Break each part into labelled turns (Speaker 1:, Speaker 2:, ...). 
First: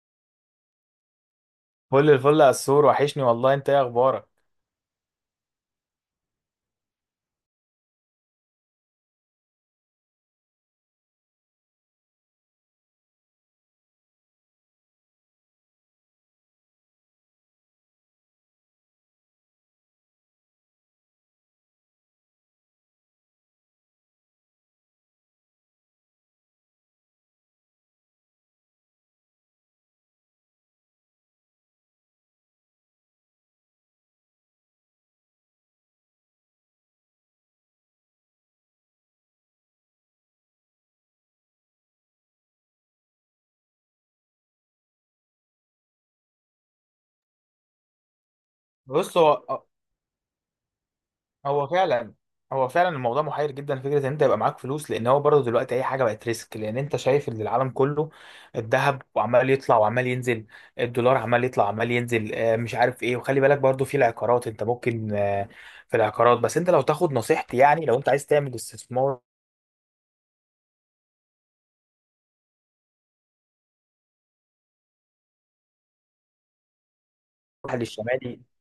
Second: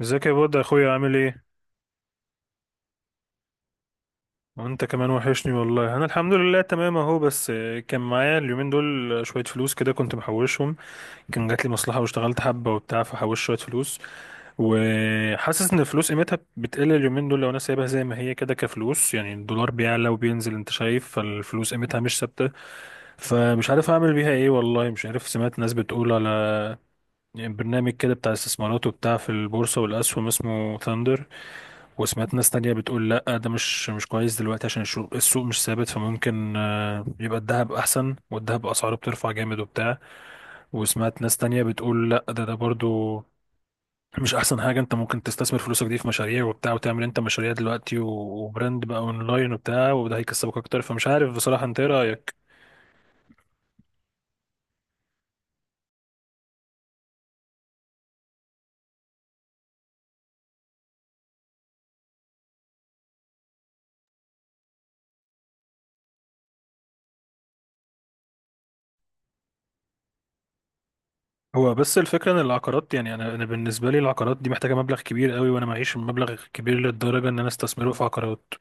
Speaker 1: ازيك يا بود يا اخويا، عامل ايه؟
Speaker 2: فل الفل يا السور، وحشني والله. انت ايه اخبارك؟
Speaker 1: وانت كمان وحشني والله. انا الحمد لله تمام اهو. بس كان معايا اليومين دول شويه فلوس كده كنت محوشهم. كان جات لي مصلحه واشتغلت حبه وبتاع فحوشت شويه فلوس. وحاسس ان الفلوس قيمتها بتقل اليومين دول لو انا سايبها زي ما هي كده كفلوس، يعني الدولار بيعلى وبينزل، انت شايف، فالفلوس قيمتها مش ثابته. فمش عارف اعمل بيها ايه والله. مش عارف، سمعت ناس بتقول على برنامج كده بتاع استثمارات وبتاع في البورصه والاسهم اسمه ثاندر. وسمعت ناس تانية بتقول لا، ده مش كويس دلوقتي عشان السوق مش ثابت، فممكن يبقى الذهب أحسن، والذهب أسعاره بترفع جامد وبتاع. وسمعت ناس تانية بتقول لا، ده برضو مش أحسن حاجة. أنت ممكن تستثمر فلوسك دي في مشاريع وبتاع، وتعمل أنت مشاريع دلوقتي وبراند بقى
Speaker 2: بص،
Speaker 1: أونلاين وبتاع، وده هيكسبك أكتر. فمش عارف بصراحة،
Speaker 2: هو
Speaker 1: أنت إيه
Speaker 2: فعلا
Speaker 1: رأيك؟
Speaker 2: هو فعلا الموضوع محير جدا. فكره ان انت يبقى معاك فلوس، لان هو برضه دلوقتي اي حاجه بقت ريسك، لان انت شايف ان العالم كله، الذهب وعمال يطلع وعمال ينزل، الدولار عمال يطلع وعمال ينزل، مش عارف ايه. وخلي بالك برضه في العقارات، انت ممكن في العقارات. بس انت لو تاخد نصيحتي، يعني لو انت عايز تعمل استثمار
Speaker 1: هو بس الفكرة إن العقارات، يعني أنا بالنسبة لي العقارات دي محتاجة مبلغ كبير قوي، وأنا معيش مبلغ كبير للدرجة إن أنا أستثمره في
Speaker 2: للشمالي.
Speaker 1: عقارات.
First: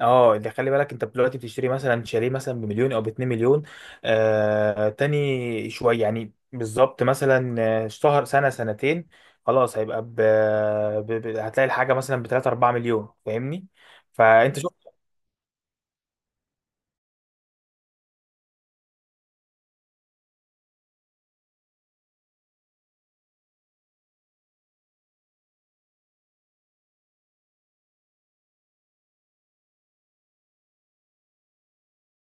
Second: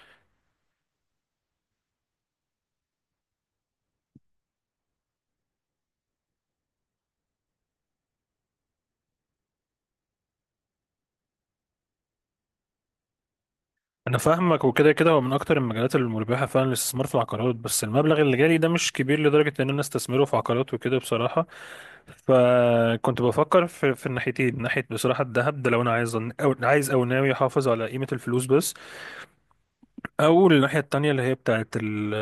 Speaker 2: اه اللي خلي بالك، انت دلوقتي بتشتري مثلا شاليه مثلا بمليون او باتنين مليون، تاني شويه، يعني بالظبط مثلا شهر، سنه، سنتين. خلاص، هيبقى هتلاقي الحاجه مثلا ب 3 4 مليون، فاهمني؟
Speaker 1: انا
Speaker 2: فانت
Speaker 1: فاهمك،
Speaker 2: شوف.
Speaker 1: وكده كده هو من اكتر المجالات المربحه فعلا الاستثمار في العقارات، بس المبلغ اللي جالي ده مش كبير لدرجه ان انا استثمره في عقارات وكده بصراحه. فكنت بفكر في الناحيتين، ناحيه بصراحه الذهب ده لو انا عايز او عايز او ناوي احافظ على قيمه الفلوس بس، او الناحيه التانيه اللي هي بتاعه ال...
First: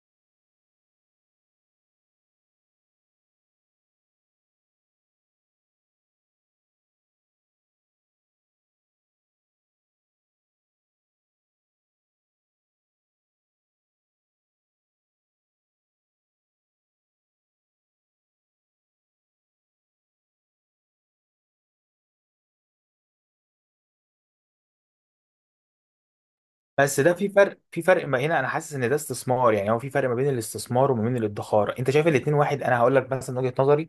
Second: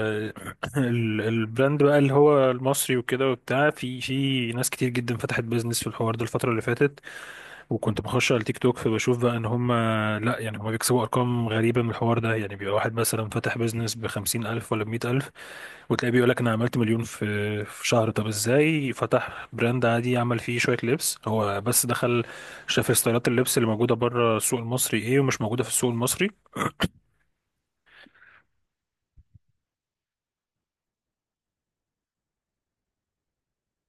Speaker 1: ال... البراند بقى اللي هو المصري وكده وبتاع. في ناس كتير جدا فتحت بيزنس في الحوار ده الفتره اللي فاتت، وكنت بخش على التيك توك فبشوف بقى ان هم، لا يعني هم بيكسبوا ارقام غريبه من الحوار ده. يعني بيبقى واحد مثلا فاتح بيزنس ب50 الف ولا ب100 الف، وتلاقيه بيقول لك انا عملت مليون في شهر. طب ازاي؟ فتح براند عادي عمل فيه شويه لبس. هو بس دخل شاف ستايلات اللبس اللي موجوده بره السوق المصري ايه ومش موجوده في السوق المصري.
Speaker 2: بس ده في فرق ما هنا، انا حاسس ان ده استثمار. يعني هو في فرق ما بين الاستثمار وما بين الادخار. انت شايف الاتنين واحد؟ انا هقول لك مثلا وجهه نظري.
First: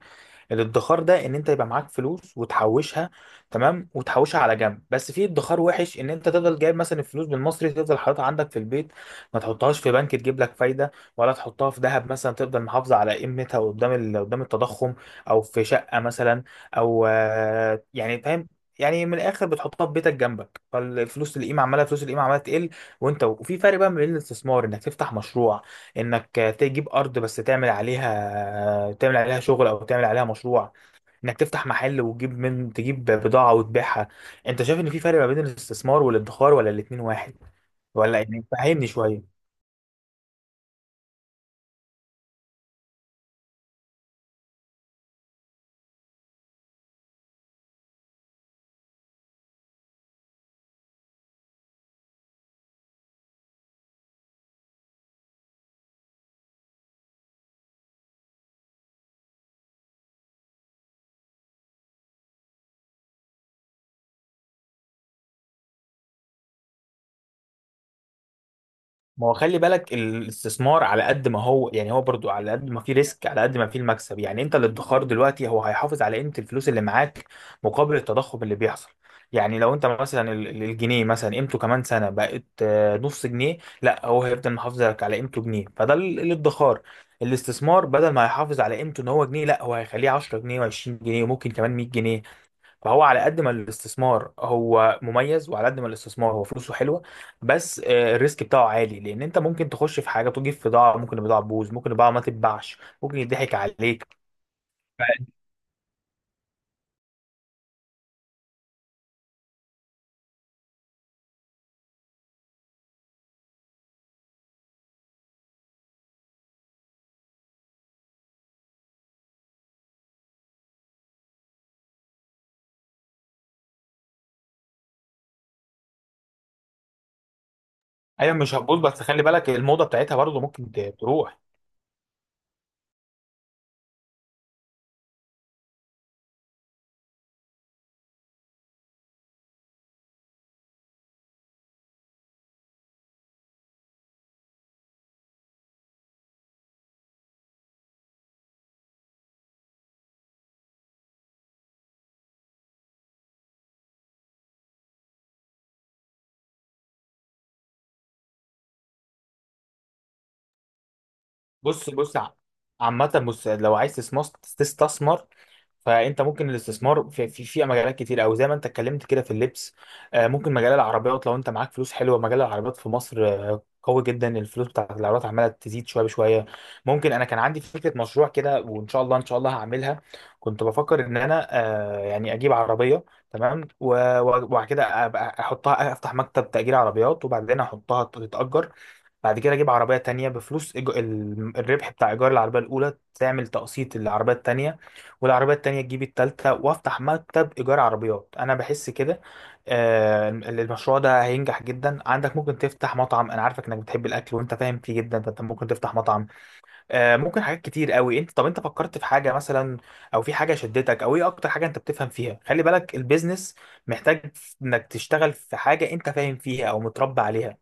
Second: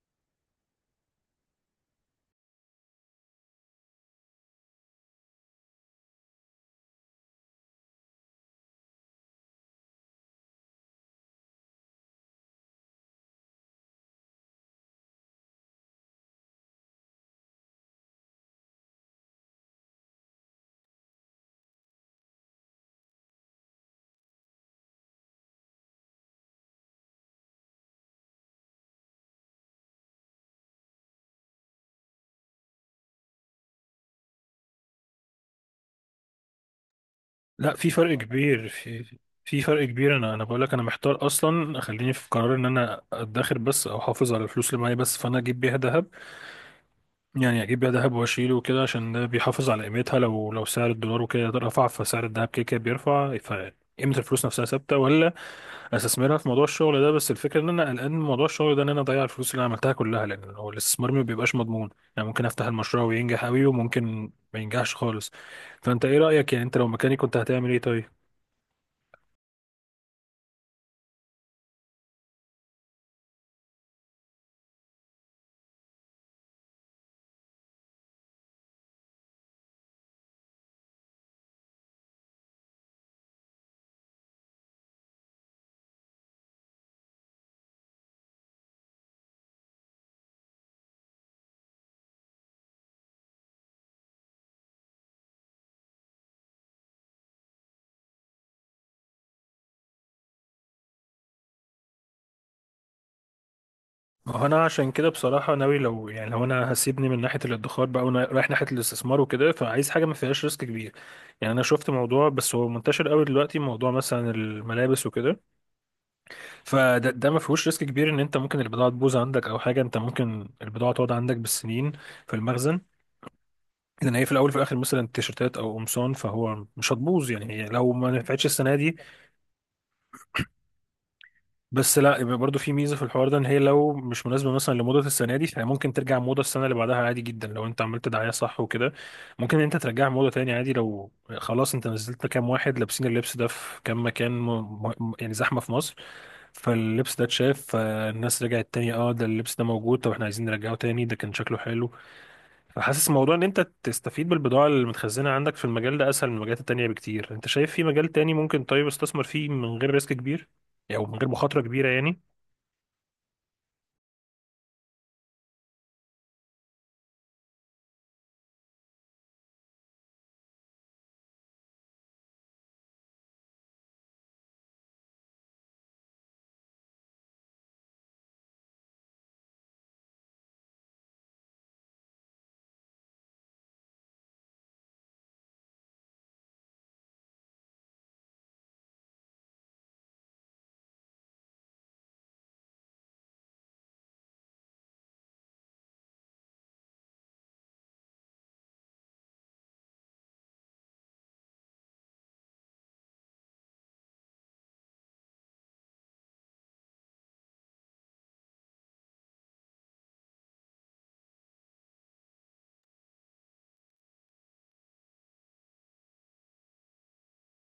Speaker 2: الادخار ده ان انت يبقى معاك فلوس وتحوشها، تمام، وتحوشها على جنب. بس في ادخار وحش، ان انت تفضل جايب مثلا الفلوس بالمصري تفضل حاططها عندك في البيت، ما تحطهاش في بنك تجيب لك فايده، ولا تحطها في ذهب مثلا تفضل محافظه على قيمتها قدام قدام التضخم، او في شقه مثلا، او يعني فاهم؟ يعني من الاخر بتحطها في بيتك جنبك، فالفلوس القيمه عماله فلوس القيمه عماله تقل. وانت وفي فرق بقى ما بين الاستثمار، انك تفتح مشروع، انك تجيب ارض بس تعمل عليها شغل او تعمل عليها مشروع، انك تفتح محل وتجيب من تجيب بضاعة وتبيعها. انت شايف ان في فرق ما بين الاستثمار والادخار، ولا الاتنين واحد؟
Speaker 1: لا، في فرق
Speaker 2: ولا يعني،
Speaker 1: كبير.
Speaker 2: فهمني
Speaker 1: في
Speaker 2: شوية.
Speaker 1: في فرق كبير. انا بقول لك انا محتار اصلا. خليني في قرار ان انا ادخر بس او احافظ على الفلوس اللي معايا بس، فانا اجيب بيها ذهب. يعني اجيب بيها ذهب واشيله وكده عشان ده بيحافظ على قيمتها. لو سعر الدولار وكده رفع فسعر الذهب كده كده بيرفع، فقيمة الفلوس نفسها ثابتة. ولا استثمرها في موضوع الشغل ده، بس الفكرة ان انا قلقان من موضوع الشغل ده ان انا اضيع الفلوس اللي انا عملتها كلها، لان هو الاستثمار ما بيبقاش مضمون. يعني ممكن افتح المشروع وينجح قوي، وممكن ما ينجحش خالص. فانت ايه رأيك؟ يعني انت لو مكاني كنت هتعمل ايه طيب؟
Speaker 2: ما هو خلي بالك الاستثمار على قد ما هو، يعني هو برضو على قد ما فيه ريسك على قد ما فيه المكسب. يعني انت الادخار دلوقتي هو هيحافظ على قيمة الفلوس اللي معاك مقابل التضخم اللي بيحصل. يعني لو انت مثلا الجنيه مثلا قيمته كمان سنة بقت نص جنيه، لا، هو هيفضل محافظ لك على قيمته جنيه، فده الادخار. الاستثمار بدل ما هيحافظ على قيمته ان هو جنيه، لا، هو هيخليه 10 جنيه و20 جنيه وممكن كمان 100 جنيه. فهو على قد ما الاستثمار هو مميز، وعلى قد ما الاستثمار هو فلوسه حلوه. بس الريسك بتاعه عالي، لان انت ممكن تخش في حاجه تجيب في ضاع. ممكن البضاعه تبوظ، ممكن البضاعه ما تتباعش، ممكن يضحك عليك.
Speaker 1: ما هو انا عشان
Speaker 2: ف-
Speaker 1: كده بصراحه ناوي، لو يعني لو انا هسيبني من ناحيه الادخار بقى وانا رايح ناحيه الاستثمار وكده، فعايز حاجه ما فيهاش ريسك كبير. يعني انا شفت موضوع، بس هو منتشر قوي دلوقتي، موضوع مثلا الملابس وكده. فده ما فيهوش ريسك كبير ان انت ممكن البضاعه تبوظ عندك او حاجه. انت ممكن البضاعه تقعد عندك بالسنين في المخزن، لان هي في الاول وفي الاخر مثلا تيشرتات او قمصان، فهو مش هتبوظ يعني. هي لو ما
Speaker 2: ايوه،
Speaker 1: نفعتش
Speaker 2: مش
Speaker 1: السنه
Speaker 2: هتبوظ.
Speaker 1: دي
Speaker 2: بس خلي بالك الموضه بتاعتها برضه ممكن تروح.
Speaker 1: بس، لا، يبقى برضو في ميزه في الحوار ده ان هي لو مش مناسبه مثلا لموضه السنه دي، فهي ممكن ترجع موضه السنه اللي بعدها عادي جدا. لو انت عملت دعايه صح وكده ممكن انت ترجعها موضه تاني عادي. لو خلاص انت نزلت كام واحد لابسين اللبس ده في كام مكان يعني زحمه في مصر، فاللبس ده اتشاف، فالناس رجعت تاني اه ده اللبس ده موجود، طب احنا عايزين نرجعه تاني، ده كان شكله حلو. فحاسس موضوع ان انت تستفيد بالبضاعه اللي متخزنه عندك في المجال ده اسهل من المجالات التانيه بكتير. انت شايف في مجال تاني ممكن طيب استثمر فيه من غير ريسك كبير، او يعني من غير مخاطره كبيره
Speaker 2: بص، بص،
Speaker 1: يعني؟
Speaker 2: عامة، بص، لو عايز تستثمر، فانت ممكن الاستثمار في مجالات كتير، او زي ما انت اتكلمت كده في اللبس. ممكن مجال العربيات، لو انت معاك فلوس حلوه مجال العربيات في مصر قوي جدا. الفلوس بتاعت العربيات عماله تزيد شويه بشويه. ممكن، انا كان عندي فكره مشروع كده، وان شاء الله ان شاء الله هعملها. كنت بفكر ان انا يعني اجيب عربيه، تمام، وبعد كده ابقى احطها افتح مكتب تأجير عربيات وبعدين احطها تتأجر. بعد كده اجيب عربيه تانية بفلوس الربح بتاع ايجار العربيه الاولى تعمل تقسيط للعربيه التانية، والعربيه التانية تجيب التالتة، وافتح مكتب ايجار عربيات. انا بحس كده المشروع ده هينجح جدا. عندك ممكن تفتح مطعم، انا عارفك انك بتحب الاكل وانت فاهم فيه جدا، فانت ممكن تفتح مطعم. ممكن حاجات كتير قوي. انت، طب انت فكرت في حاجه مثلا، او في حاجه شدتك، او ايه اكتر حاجه انت بتفهم فيها؟ خلي بالك البيزنس محتاج انك تشتغل في حاجه انت فاهم فيها او متربى عليها.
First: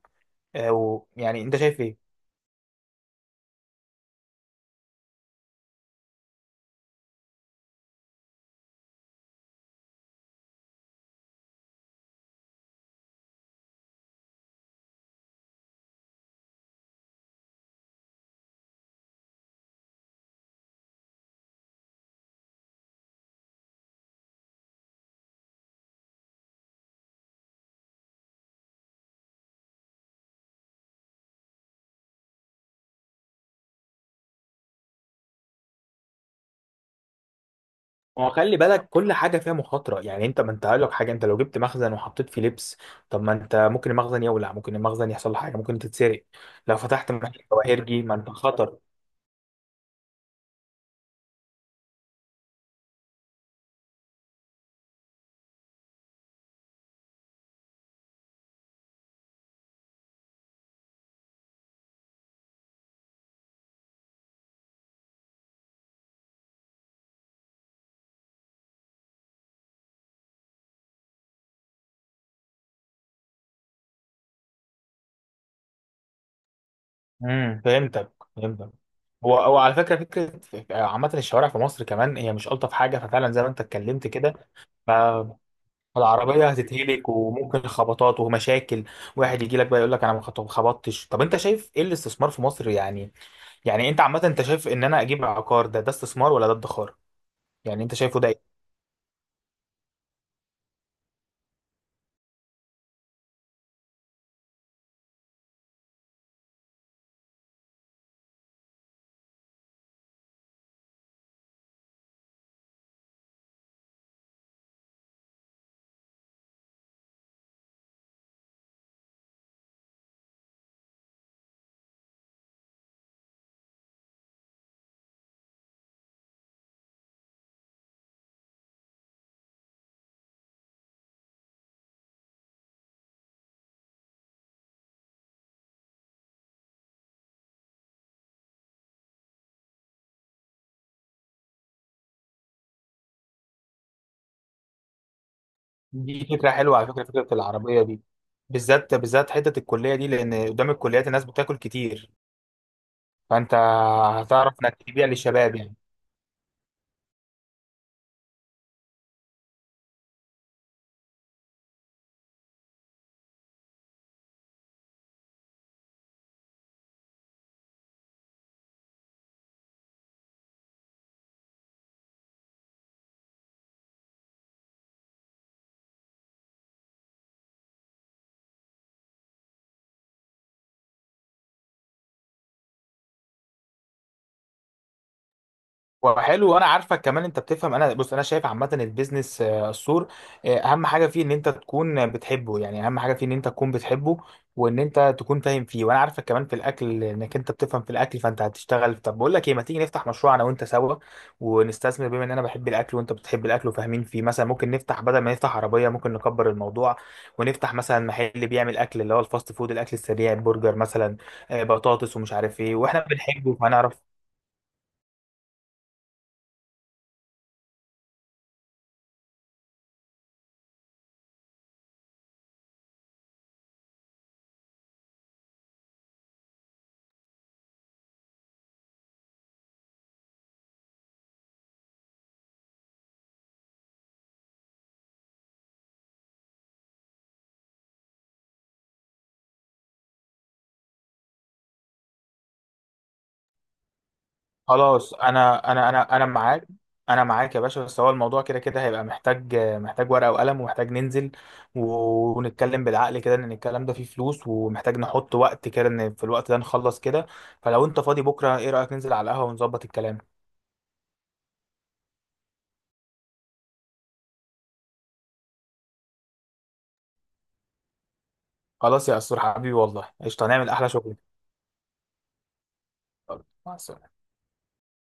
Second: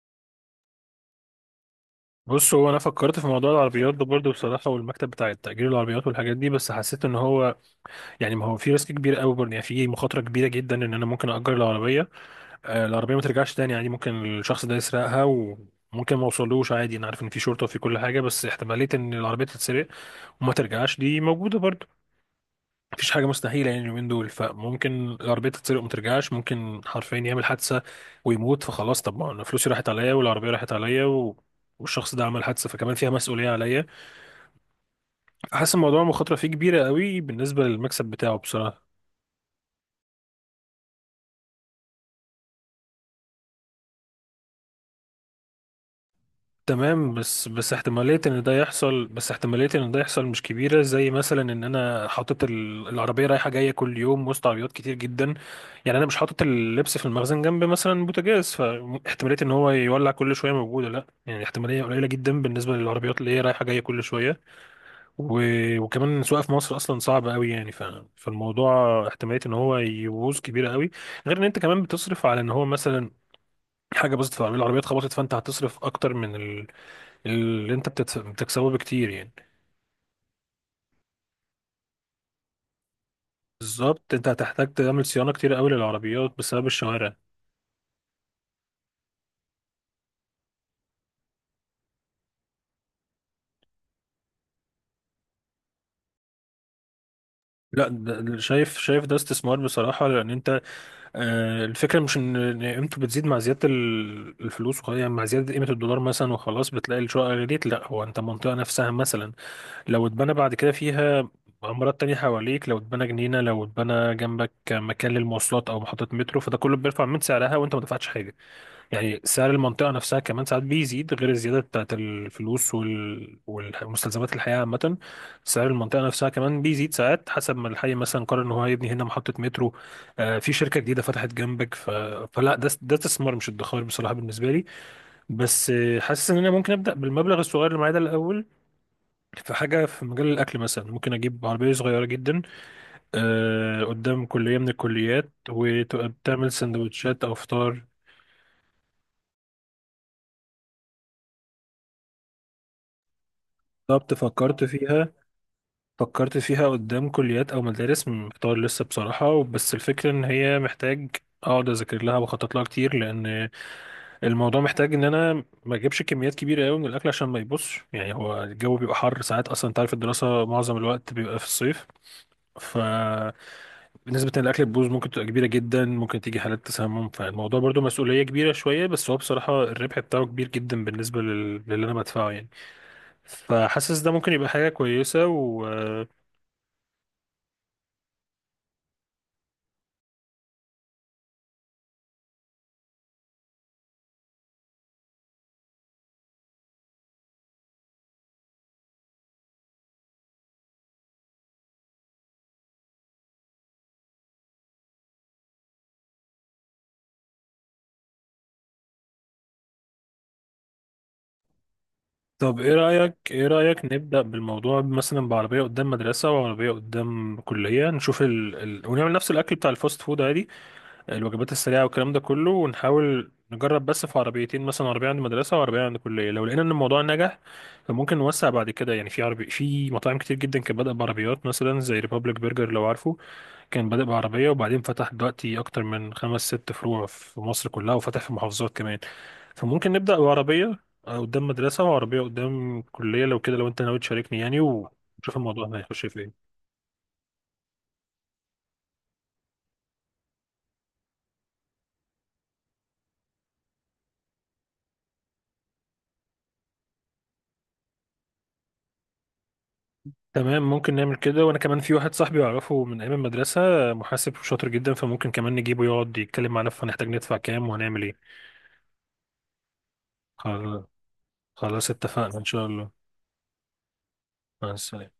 Speaker 2: يعني انت شايف ايه؟
Speaker 1: بص، هو انا فكرت في موضوع العربيات ده برضه بصراحه، والمكتب بتاع التأجير العربيات والحاجات دي، بس حسيت ان هو يعني ما هو في ريسك كبير قوي برضه. يعني في مخاطره كبيره جدا ان انا ممكن اجر العربيه العربيه ما ترجعش تاني عادي. ممكن الشخص ده يسرقها وممكن ما اوصلوش عادي. انا عارف ان في شرطه وفي كل حاجه، بس احتماليه ان العربيه تتسرق وما ترجعش دي موجوده برضه. مفيش حاجه مستحيله يعني اليومين دول، فممكن العربيه تتسرق وما ترجعش. ممكن حرفيا يعمل حادثه ويموت فخلاص. طب ما انا فلوسي راحت عليا والعربيه راحت عليا والشخص ده عمل حادثة فكمان فيها مسؤولية عليا. حاسس الموضوع مخاطرة فيه كبيرة قوي بالنسبة للمكسب
Speaker 2: هو
Speaker 1: بتاعه
Speaker 2: خلي
Speaker 1: بصراحة.
Speaker 2: بالك كل حاجة فيها مخاطرة. يعني انت ما انت هقول لك حاجة، انت لو جبت مخزن وحطيت فيه لبس، طب ما انت ممكن المخزن يولع، ممكن المخزن يحصل له حاجة، ممكن تتسرق. لو فتحت
Speaker 1: تمام،
Speaker 2: محل
Speaker 1: بس بس
Speaker 2: جواهرجي، ما
Speaker 1: احتمالية
Speaker 2: انت
Speaker 1: ان ده
Speaker 2: خطر.
Speaker 1: يحصل، بس احتمالية ان ده يحصل مش كبيرة زي مثلا ان انا حاطط العربية رايحة جاية كل يوم وسط عربيات كتير جدا. يعني انا مش حاطط اللبس في المخزن جنب مثلا بوتاجاز فاحتمالية ان هو يولع كل شوية موجودة، لا يعني احتمالية قليلة جدا بالنسبة للعربيات اللي هي رايحة جاية كل شوية و... وكمان السواقة في مصر اصلا صعبة قوي يعني فالموضوع احتمالية ان هو يبوظ كبيرة قوي. غير ان انت كمان بتصرف على ان هو مثلا حاجه بوزيتيف، عميل العربيه اتخبطت، فانت هتصرف اكتر من اللي انت
Speaker 2: فهمتك،
Speaker 1: بتتس- بتكسبه
Speaker 2: فهمتك.
Speaker 1: بكتير يعني.
Speaker 2: هو على فكرة، فكرة عامة الشوارع في مصر كمان هي مش ألطف حاجة، ففعلا زي ما انت اتكلمت
Speaker 1: بالظبط. انت
Speaker 2: كده،
Speaker 1: هتحتاج تعمل صيانه كتير قوي للعربيات
Speaker 2: فالعربية
Speaker 1: بسبب
Speaker 2: هتتهلك
Speaker 1: الشوارع.
Speaker 2: وممكن خبطات ومشاكل. واحد يجي لك بقى يقول لك انا ما خبطتش. طب انت شايف ايه الاستثمار في مصر، يعني، يعني انت عامة انت شايف ان انا اجيب عقار، ده استثمار ولا ده ادخار؟ يعني
Speaker 1: لا،
Speaker 2: انت
Speaker 1: ده
Speaker 2: شايفه ده
Speaker 1: ده
Speaker 2: ايه؟
Speaker 1: شايف، شايف ده استثمار بصراحه. لان انت آه الفكره مش ان إن قيمته بتزيد مع زياده الفلوس وخلاص يعني، مع زياده قيمه الدولار مثلا وخلاص بتلاقي الشقه غليت. لا، هو انت المنطقه نفسها مثلا لو اتبنى بعد كده فيها عمارات تانية حواليك، لو اتبنى جنينة، لو اتبنى جنبك مكان للمواصلات أو محطة مترو، فده كله بيرفع من سعرها وأنت ما دفعتش حاجة. يعني سعر المنطقة نفسها كمان ساعات بيزيد غير الزيادة بتاعت الفلوس والمستلزمات الحياة عامة. سعر المنطقة نفسها كمان بيزيد ساعات حسب ما الحي مثلا قرر إن هو هيبني هنا محطة مترو. آه في شركة جديدة فتحت جنبك فلا، ده استثمار مش ادخار بصراحة بالنسبة لي. بس حاسس إن أنا ممكن أبدأ بالمبلغ الصغير اللي معايا ده الأول في حاجة في مجال الأكل مثلا. ممكن أجيب عربية صغيرة جدا آه قدام كلية من الكليات، وتبقى
Speaker 2: دي فكره
Speaker 1: بتعمل
Speaker 2: حلوه، على فكره
Speaker 1: سندوتشات أو
Speaker 2: فكره العربيه
Speaker 1: فطار.
Speaker 2: دي بالذات، بالذات حته الكليه دي، لان قدام الكليات الناس بتاكل كتير، فانت
Speaker 1: بالظبط،
Speaker 2: هتعرف
Speaker 1: فكرت
Speaker 2: انك تبيع
Speaker 1: فيها.
Speaker 2: للشباب، يعني.
Speaker 1: فكرت فيها قدام كليات او مدارس، محتار لسه بصراحه. بس الفكره ان هي محتاج اقعد اذاكر لها واخطط لها كتير، لان الموضوع محتاج ان انا ما اجيبش كميات كبيره قوي من الاكل عشان ما يبصش. يعني هو الجو بيبقى حر ساعات اصلا. انت عارف الدراسه معظم الوقت بيبقى في الصيف، ف نسبة إن الأكل تبوظ ممكن تبقى كبيرة جدا. ممكن تيجي حالات تسمم، فالموضوع برضو مسؤولية كبيرة شوية. بس هو بصراحة الربح بتاعه كبير جدا بالنسبة للي أنا بدفعه يعني. فحاسس ده ممكن يبقى حاجة كويسة.
Speaker 2: وحلو، وانا عارفك كمان انت بتفهم. انا شايف عامه البيزنس، السور، اهم حاجه فيه ان انت تكون بتحبه، يعني اهم حاجه فيه ان انت تكون بتحبه، وان انت تكون فاهم فيه، وانا عارفك كمان في الاكل، انك انت بتفهم في الاكل، فانت هتشتغل. طب بقول لك ايه، ما تيجي نفتح مشروع انا وانت سوا ونستثمر، بما ان انا بحب الاكل وانت بتحب الاكل وفاهمين فيه، مثلا ممكن نفتح، بدل ما نفتح عربيه ممكن نكبر الموضوع، ونفتح مثلا محل بيعمل اكل اللي هو الفاست فود، الاكل السريع، برجر مثلا، بطاطس، ومش
Speaker 1: طب
Speaker 2: عارف
Speaker 1: ايه
Speaker 2: ايه، واحنا
Speaker 1: رأيك، ايه
Speaker 2: بنحبه
Speaker 1: رأيك
Speaker 2: فهنعرف.
Speaker 1: نبدأ بالموضوع مثلا بعربية قدام مدرسة وعربية قدام كلية، نشوف ونعمل نفس الأكل بتاع الفاست فود عادي، الوجبات السريعة والكلام ده كله، ونحاول نجرب بس في عربيتين مثلا، عربية عند مدرسة وعربية عند كلية. لو لقينا ان الموضوع نجح فممكن نوسع بعد كده. يعني في عربي، في مطاعم كتير جدا كانت بادئة بعربيات مثلا زي ريبابليك برجر لو عارفه، كان بادئ بعربية وبعدين فتح دلوقتي أكتر من خمس ست فروع في مصر كلها، وفتح في محافظات كمان. فممكن نبدأ بعربية قدام مدرسة وعربية قدام كلية لو كده، لو أنت ناوي تشاركني يعني،
Speaker 2: خلاص،
Speaker 1: ونشوف الموضوع
Speaker 2: انا
Speaker 1: هنا
Speaker 2: انا
Speaker 1: هيخش
Speaker 2: انا انا
Speaker 1: فين.
Speaker 2: معاك. انا معاك يا باشا. بس هو الموضوع كده كده هيبقى محتاج ورقه وقلم، ومحتاج ننزل ونتكلم بالعقل كده، ان الكلام ده فيه فلوس ومحتاج نحط وقت كده ان في الوقت ده نخلص كده. فلو انت فاضي بكره، ايه رايك ننزل على القهوه ونظبط الكلام؟
Speaker 1: تمام، ممكن نعمل كده. وأنا كمان في واحد صاحبي أعرفه من أيام المدرسة، محاسب شاطر جدا، فممكن كمان نجيبه يقعد يتكلم معانا فهنحتاج ندفع كام وهنعمل إيه.
Speaker 2: خلاص يا اسطور حبيبي، والله قشطه، هنعمل
Speaker 1: خل-
Speaker 2: احلى شغل.
Speaker 1: خلاص، اتفقنا إن شاء الله.
Speaker 2: يلا، مع السلامه.
Speaker 1: مع السلامة.